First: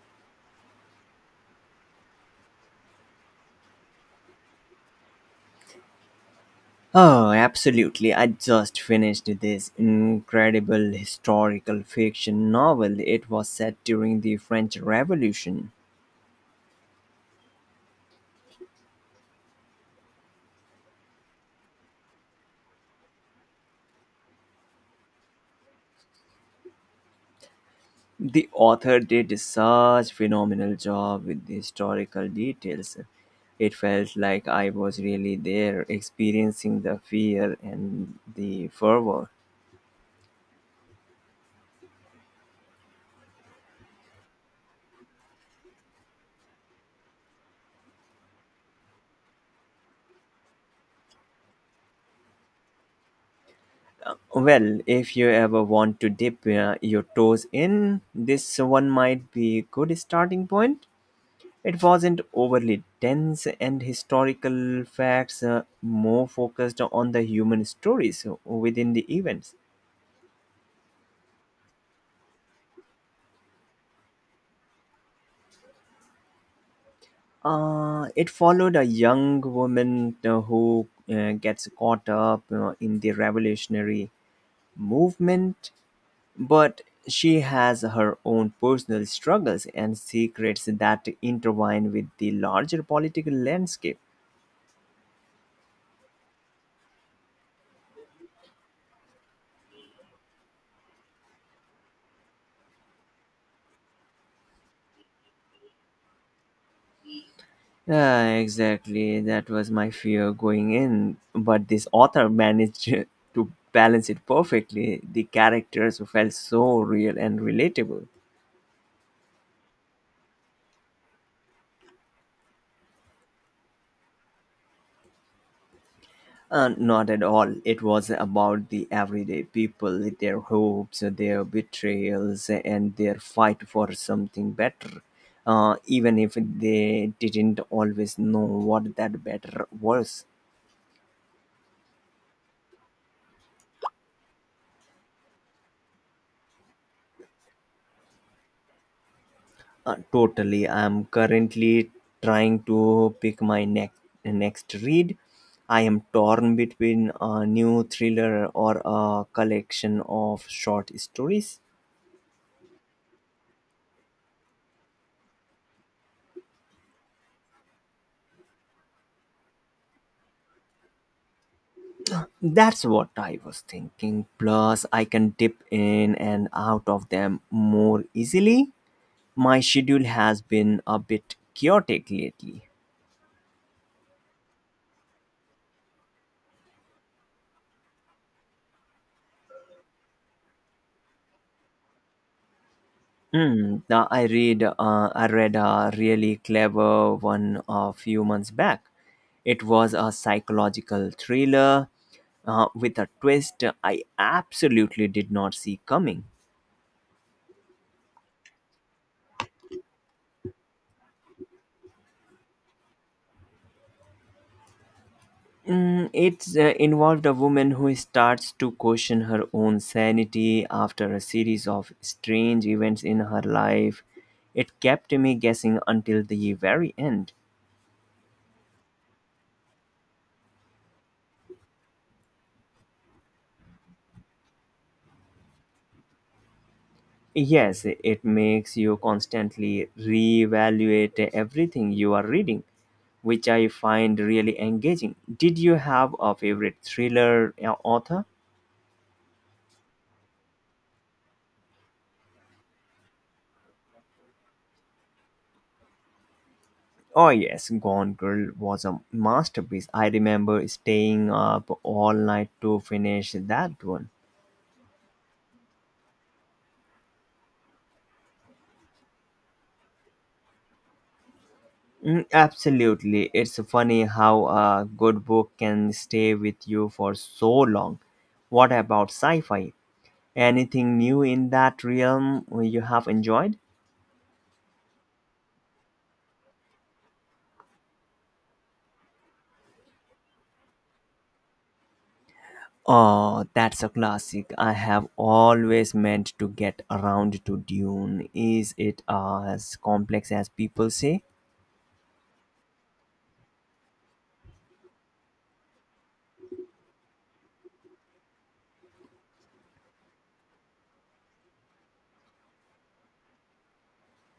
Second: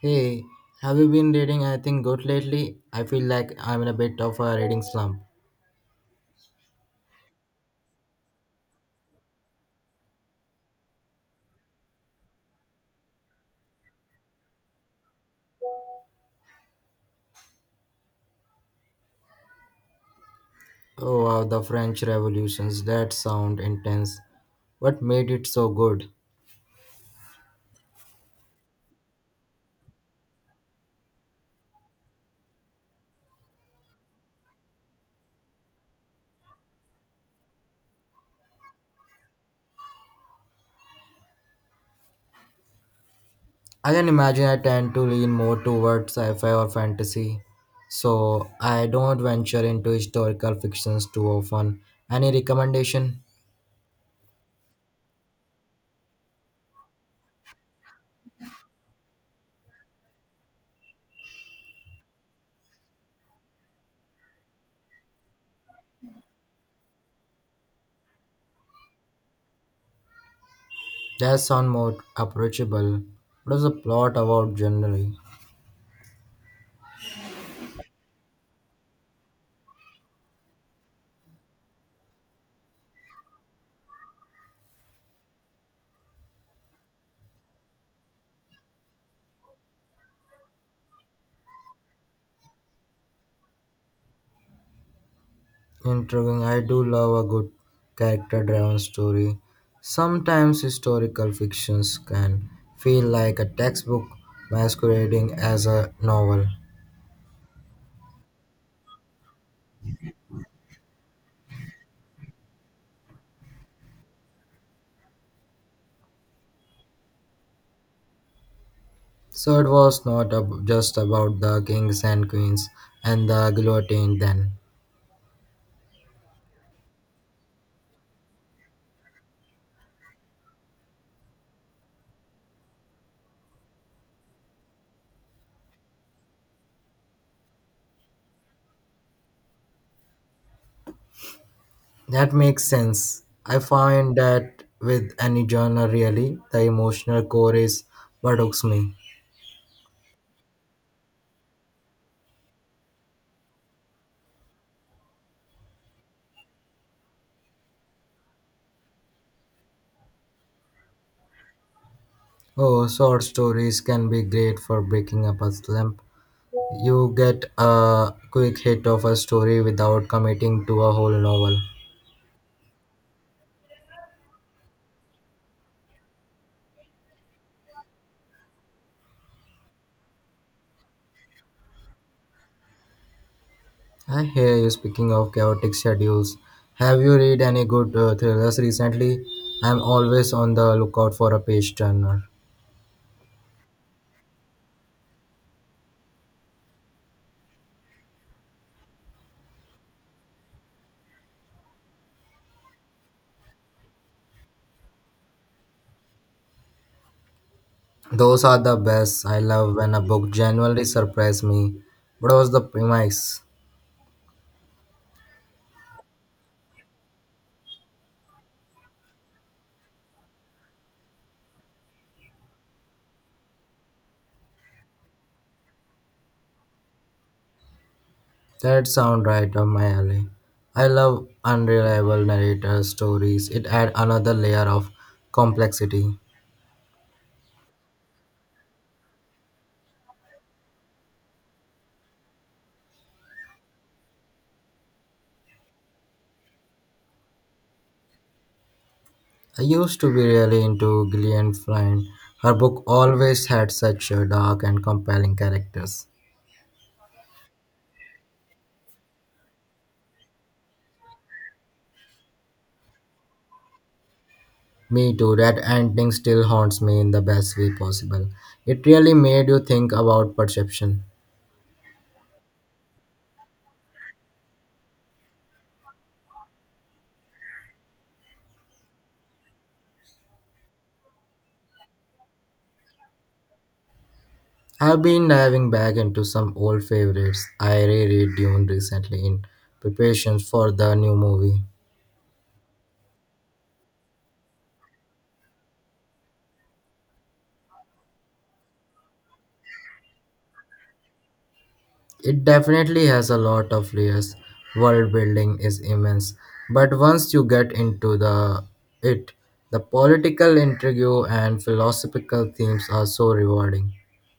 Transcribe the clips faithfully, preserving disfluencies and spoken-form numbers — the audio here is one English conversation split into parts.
Hey, have you been reading anything good lately? I feel like I'm in a bit of a reading slump. Oh, absolutely. I just finished this incredible historical fiction novel. It was set during the French Revolution. Oh wow, the French Revolutions, that sound intense. What made it so good? The author did such phenomenal job with the historical details. It felt like I was really there experiencing the fear and the fervor. I can imagine. I tend to lean more towards sci-fi or fantasy, so I don't venture into historical fictions too often. Any recommendation? Well, if you ever want to dip uh, your toes in, this one might be a good starting point. It wasn't overly dense and historical facts, uh, more focused on the human stories within the events. That sound more approachable. What is the plot about generally? Uh, it followed a young woman uh, who uh, gets caught up uh, in the revolutionary movement, but she has her own personal struggles and secrets that intertwine with the larger political landscape. Intriguing. I do love a good character driven story. Sometimes historical fictions can feel like a textbook masquerading as a novel. Yeah, exactly. That was my fear going in. But this author managed to balance it perfectly. The characters felt so real and relatable. So it was not ab- just about the kings and queens and the guillotine then. Uh, not at all. It was about the everyday people, their hopes, their betrayals, and their fight for something better. Uh, even if they didn't always know what that better was. That makes sense. I find that with any genre really, the emotional core is what hooks me. Uh, totally. I'm currently trying to pick my next next read. I am torn between a new thriller or a collection of short stories. Oh, short stories can be great for breaking up a slump. You get a quick hit of a story without committing to a whole novel. That's what I was thinking. Plus, I can dip in and out of them more easily. My schedule has been a bit chaotic lately. I hear you speaking of chaotic schedules. Have you read any good uh, thrillers recently? I'm always on the lookout for a page turner. Mm, now I read uh, I read a really clever one a few months back. It was a psychological thriller uh, with a twist I absolutely did not see coming. Those are the best. I love when a book genuinely surprises me. What was the premise? Mm, it uh, Involved a woman who starts to question her own sanity after a series of strange events in her life. It kept me guessing until the very end. That sounds right up my alley. I love unreliable narrator stories. It adds another layer of complexity. Yes, it makes you constantly reevaluate everything you are reading, which I find really engaging. Did you have a favorite thriller uh, author? I used to be really into Gillian Flynn. Her book always had such uh, dark and compelling characters. Oh, yes, Gone Girl was a masterpiece. I remember staying up all night to finish that one. Me too, that ending still haunts me in the best way possible. It really made you think about perception. Mm, absolutely. It's funny how a good book can stay with you for so long. What about sci fi? Anything new in that realm you have enjoyed? I've been diving back into some old favorites. I reread Dune recently in preparations for the new movie. Oh, that's a classic. I have always meant to get around to Dune. Is it as complex as people say? It definitely has a lot of layers. World building is immense, but once you get into the it, the political intrigue and philosophical themes are so rewarding.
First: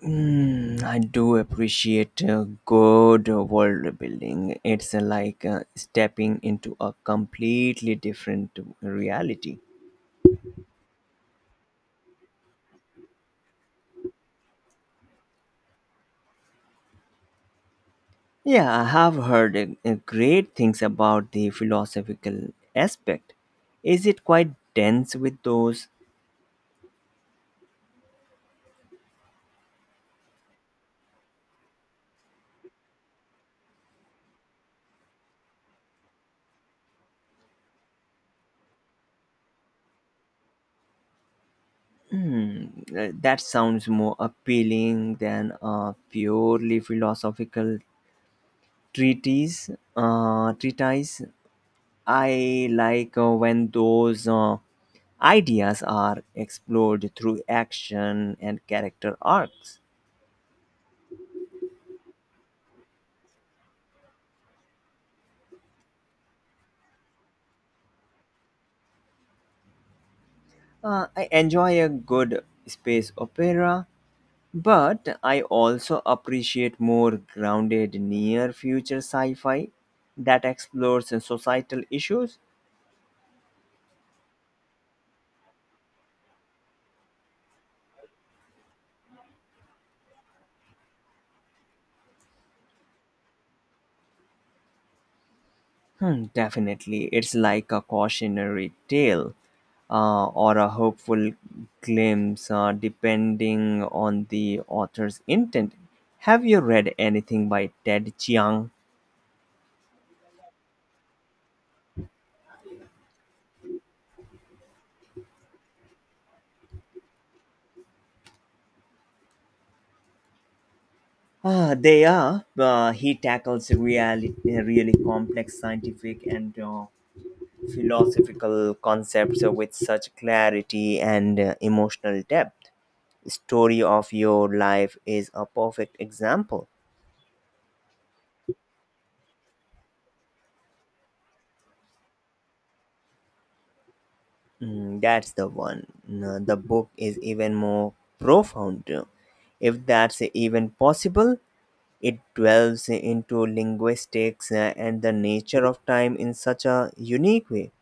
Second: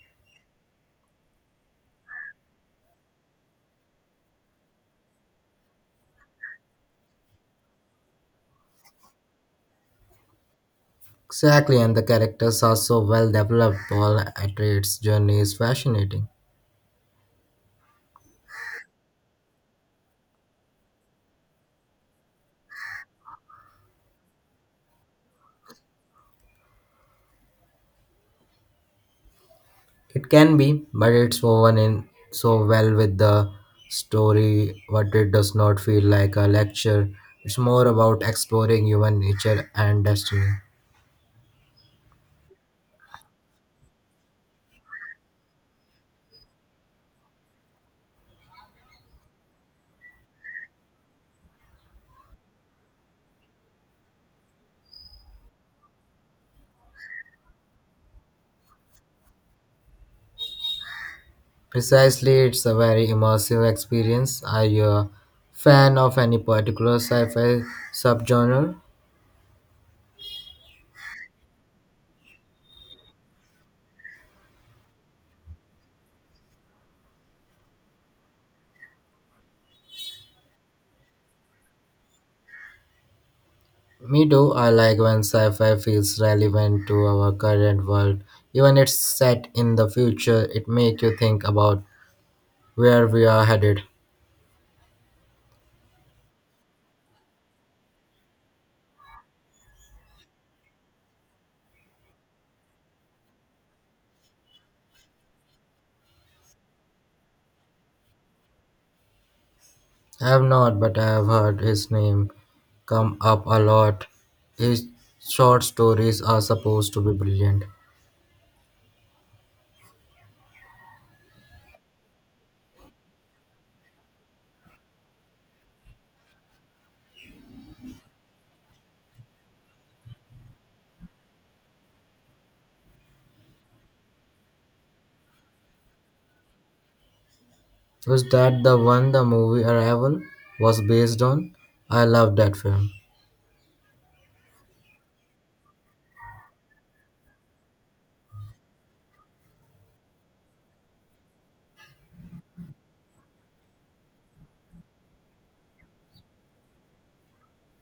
Mm, I do appreciate uh, good world building. It's uh, like uh, stepping into a completely different reality. Exactly, and the characters are so well developed. Paul Atreides' journey is fascinating. Yeah, I have heard uh, uh, great things about the philosophical aspect. Is it quite dense with those? It can be, but it's woven in so well with the story, but it does not feel like a lecture. It's more about exploring human nature and destiny. Hmm, uh, that sounds more appealing than a purely philosophical treatise. Uh, treatise. I like uh, when those uh, ideas are explored through action and character arcs. Precisely, it's a very immersive experience. Are you a fan of any particular sci-fi subgenre? Uh, I enjoy a good space opera, but I also appreciate more grounded near future sci fi that explores societal issues. Me too. I like when sci-fi feels relevant to our current world. Even it's set in the future, it makes you think about where we are headed. Hmm, definitely. It's like a cautionary tale uh, or a hopeful glimpse, uh, depending on the author's intent. Have you read anything by Ted Chiang? I have not, but I have heard his name come up a lot. His short stories are supposed to be brilliant. Ah, they are. Uh, he tackles really, really complex scientific and uh, philosophical concepts with such clarity and uh, emotional depth. Story of Your Life is a perfect example. Was that the one the movie Arrival was based on? I love that film. Mm, that's the one. No, the book is even more profound. If that's even possible, it dwells into linguistics uh, and the nature of time in such a unique way.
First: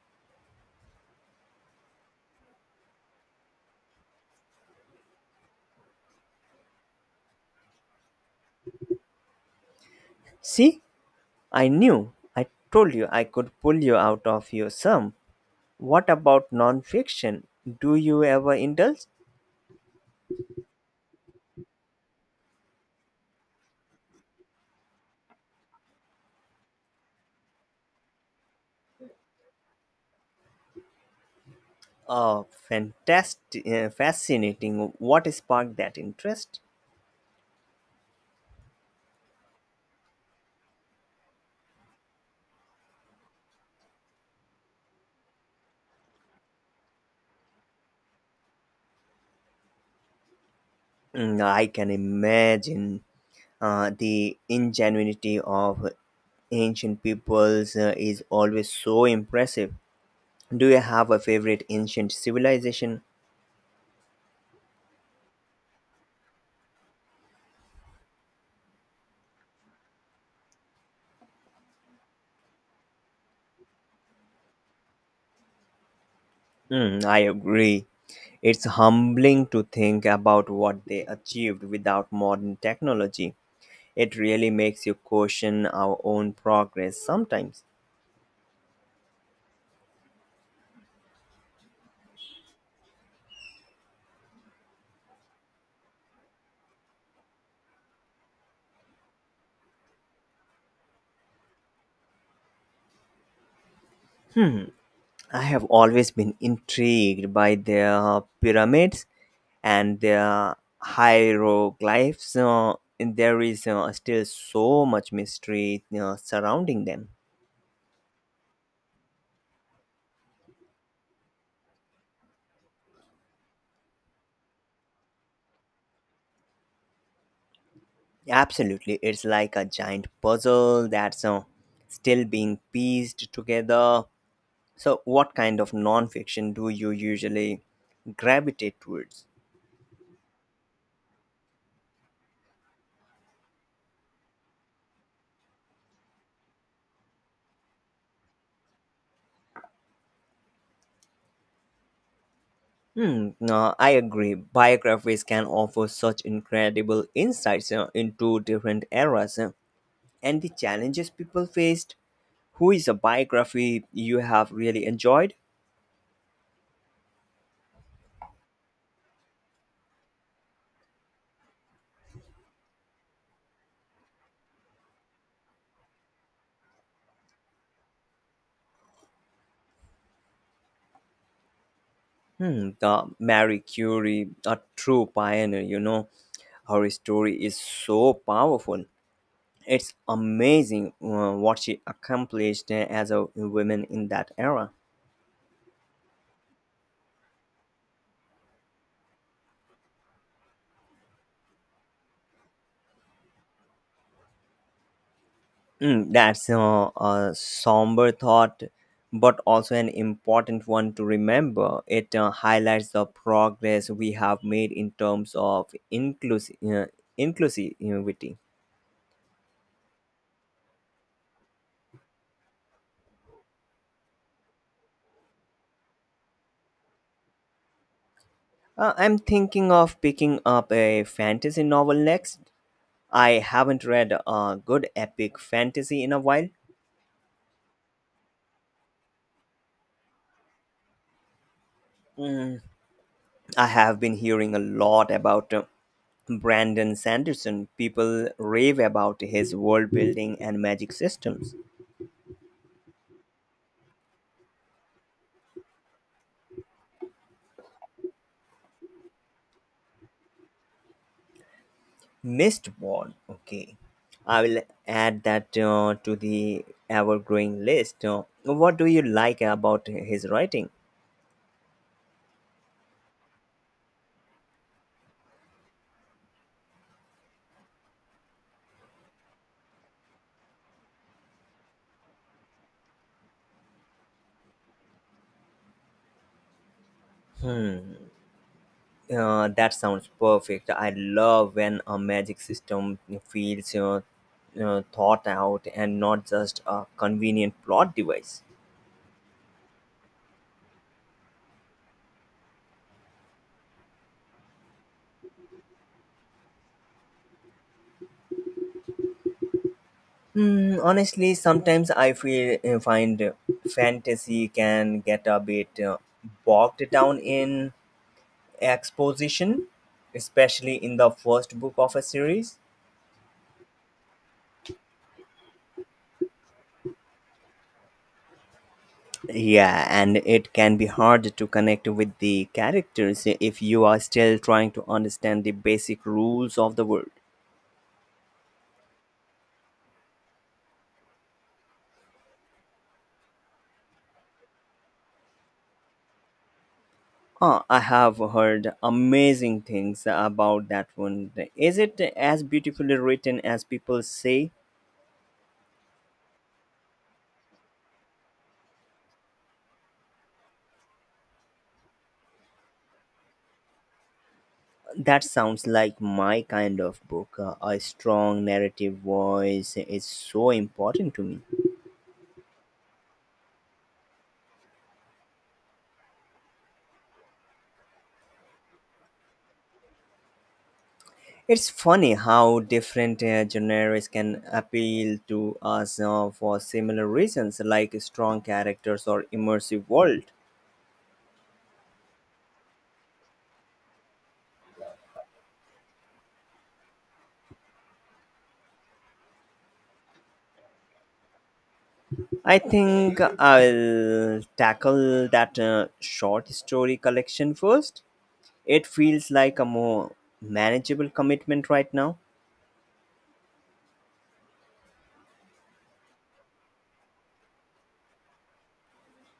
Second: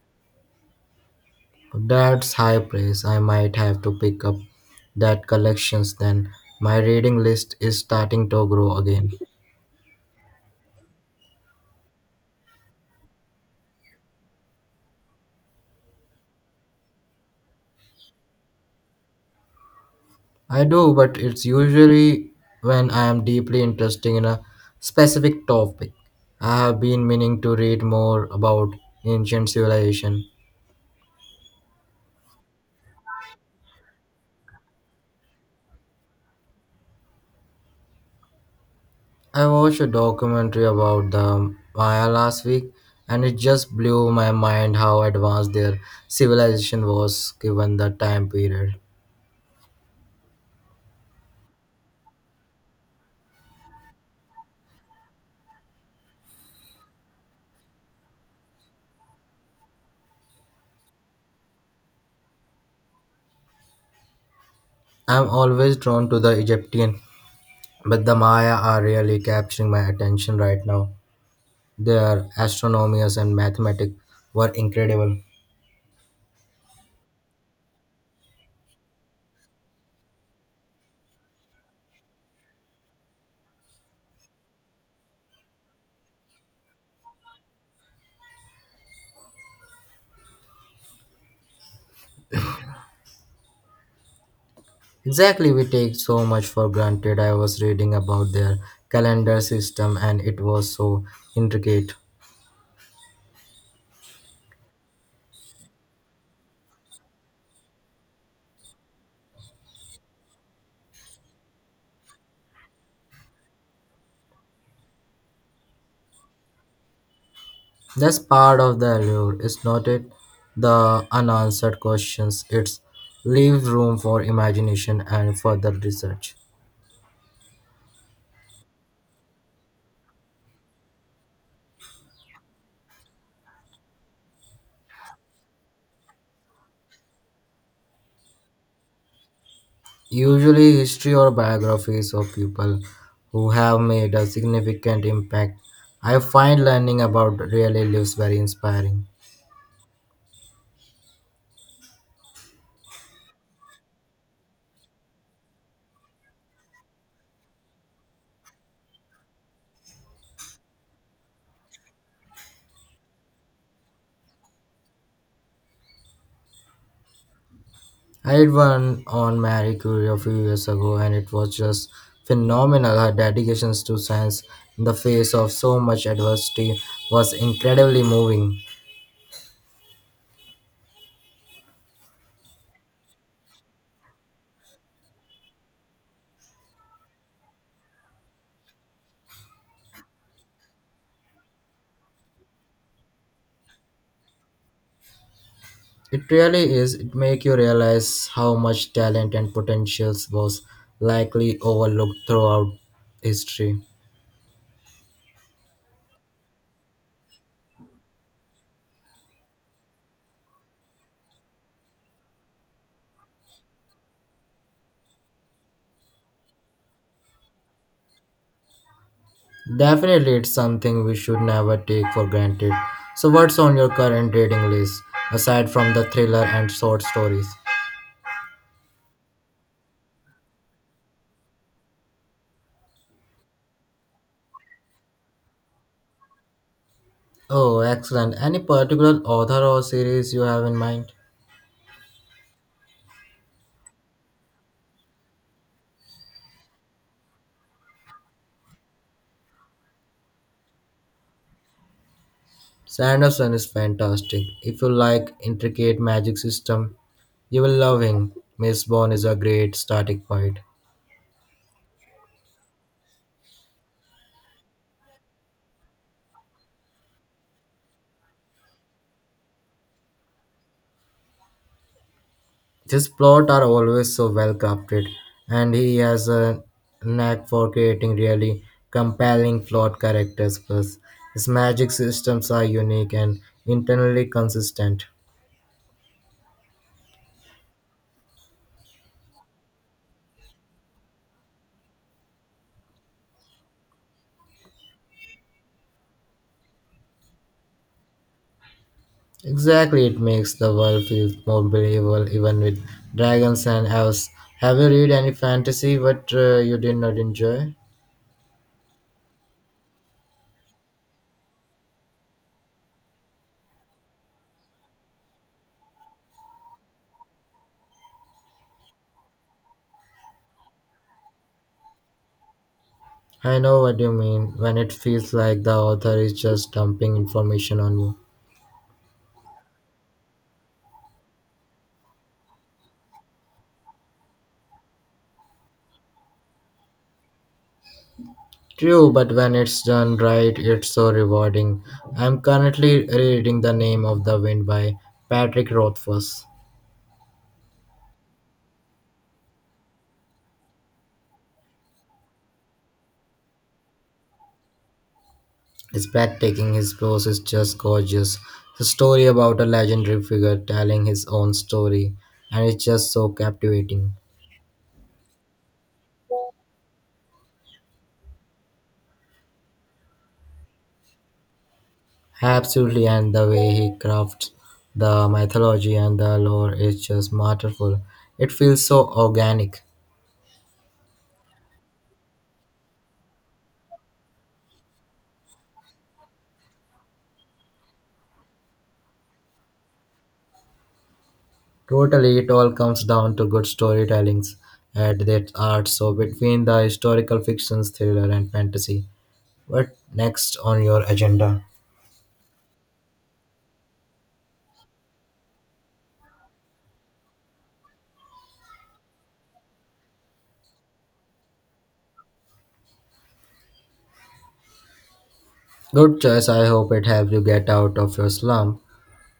That's high praise. I might have to pick up that collections then. My reading list is starting to grow again. See, I knew, I told you I could pull you out of your slump. What about non-fiction? Do you ever indulge? I do, but it's usually when I am deeply interested in a specific topic. I have been meaning to read more about ancient civilization. Oh, fantastic, uh, fascinating. What sparked that interest? I watched a documentary about the Maya last week and it just blew my mind how advanced their civilization was given the time period. Mm, I can imagine. Uh, the ingenuity of ancient peoples uh, is always so impressive. Do you have a favorite ancient civilization? I'm always drawn to the Egyptian. But the Maya are really capturing my attention right now. Their astronomers and mathematics were incredible. Hmm, I agree. It's humbling to think about what they achieved without modern technology. It really makes you question our own progress sometimes. Exactly, we take so much for granted. I was reading about their calendar system and it was so intricate. Hmm, I have always been intrigued by their pyramids and their hieroglyphs, uh, and there is uh, still so much mystery uh, surrounding them. That's part of the allure, is not it? The unanswered questions. It's leaves room for imagination and further research. Absolutely, it's like a giant puzzle that's uh, still being pieced together. So, what kind of nonfiction do you usually gravitate towards? Usually, history or biographies of people who have made a significant impact. I find learning about real lives very inspiring. Hmm, no, I agree. Biographies can offer such incredible insights uh, into different eras uh, and the challenges people faced. Who is a biography you have really enjoyed? I read one on Marie Curie a few years ago, and it was just phenomenal. Her dedication to science in the face of so much adversity was incredibly moving. Hmm, the Marie Curie, a true pioneer, you know. Her story is so powerful. It's amazing uh, what she accomplished as a woman in that era. It really is. It makes you realize how much talent and potentials was likely overlooked throughout history. Mm, that's uh, a somber thought, but also an important one to remember. It uh, highlights the progress we have made in terms of inclus- uh, inclusivity. Definitely, it's something we should never take for granted. So, what's on your current reading list aside from the thriller and short stories? Uh, I'm thinking of picking up a fantasy novel next. I haven't read a good epic fantasy in a while. Oh, excellent. Any particular author or series you have in mind? Mm, I have been hearing a lot about uh, Brandon Sanderson. People rave about his world building and magic systems. Sanderson is fantastic. If you like intricate magic system, you will love him. Miss Bond is a great starting point. Mistborn, okay. I will add that uh, to the ever growing list. Uh, what do you like about his writing? His plots are always so well crafted, and he has a knack for creating really compelling flawed characters. Plus, his magic systems are unique and internally consistent. Hmm. Uh, that sounds perfect. I love when a magic system feels uh, uh, thought out and not just a convenient plot device. Exactly, it makes the world feel more believable, even with dragons and elves. Have you read any fantasy what uh, you did not enjoy? Hmm, honestly, sometimes I feel uh, find fantasy can get a bit uh, bogged down in exposition, especially in the first book of a series. I know what you mean when it feels like the author is just dumping information on you. Yeah, and it can be hard to connect with the characters if you are still trying to understand the basic rules of the world. True, but when it's done right, it's so rewarding. I'm currently reading The Name of the Wind by Patrick Rothfuss. Oh, I have heard amazing things about that one. Is it as beautifully written as people say? It's breathtaking, his prose is just gorgeous. It's a story about a legendary figure telling his own story, and it's just so captivating. That sounds like my kind of book. Uh, A strong narrative voice is so important to me. Absolutely, and the way he crafts the mythology and the lore is just masterful. It feels so organic. It's funny how different uh, genres can appeal to us uh, for similar reasons, like strong characters or immersive world. Totally, it all comes down to good storytellings at their art. So between the historical fictions, thriller, and fantasy, what next on your agenda? I think I'll tackle that uh, short story collection first. It feels like a more manageable commitment right now. Good choice. I hope it helps you get out of your slump.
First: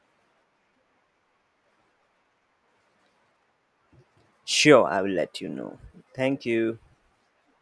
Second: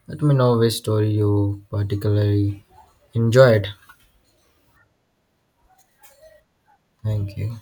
Let me know which story you particularly enjoyed. Sure, I will let you know. Thank you. Thank you.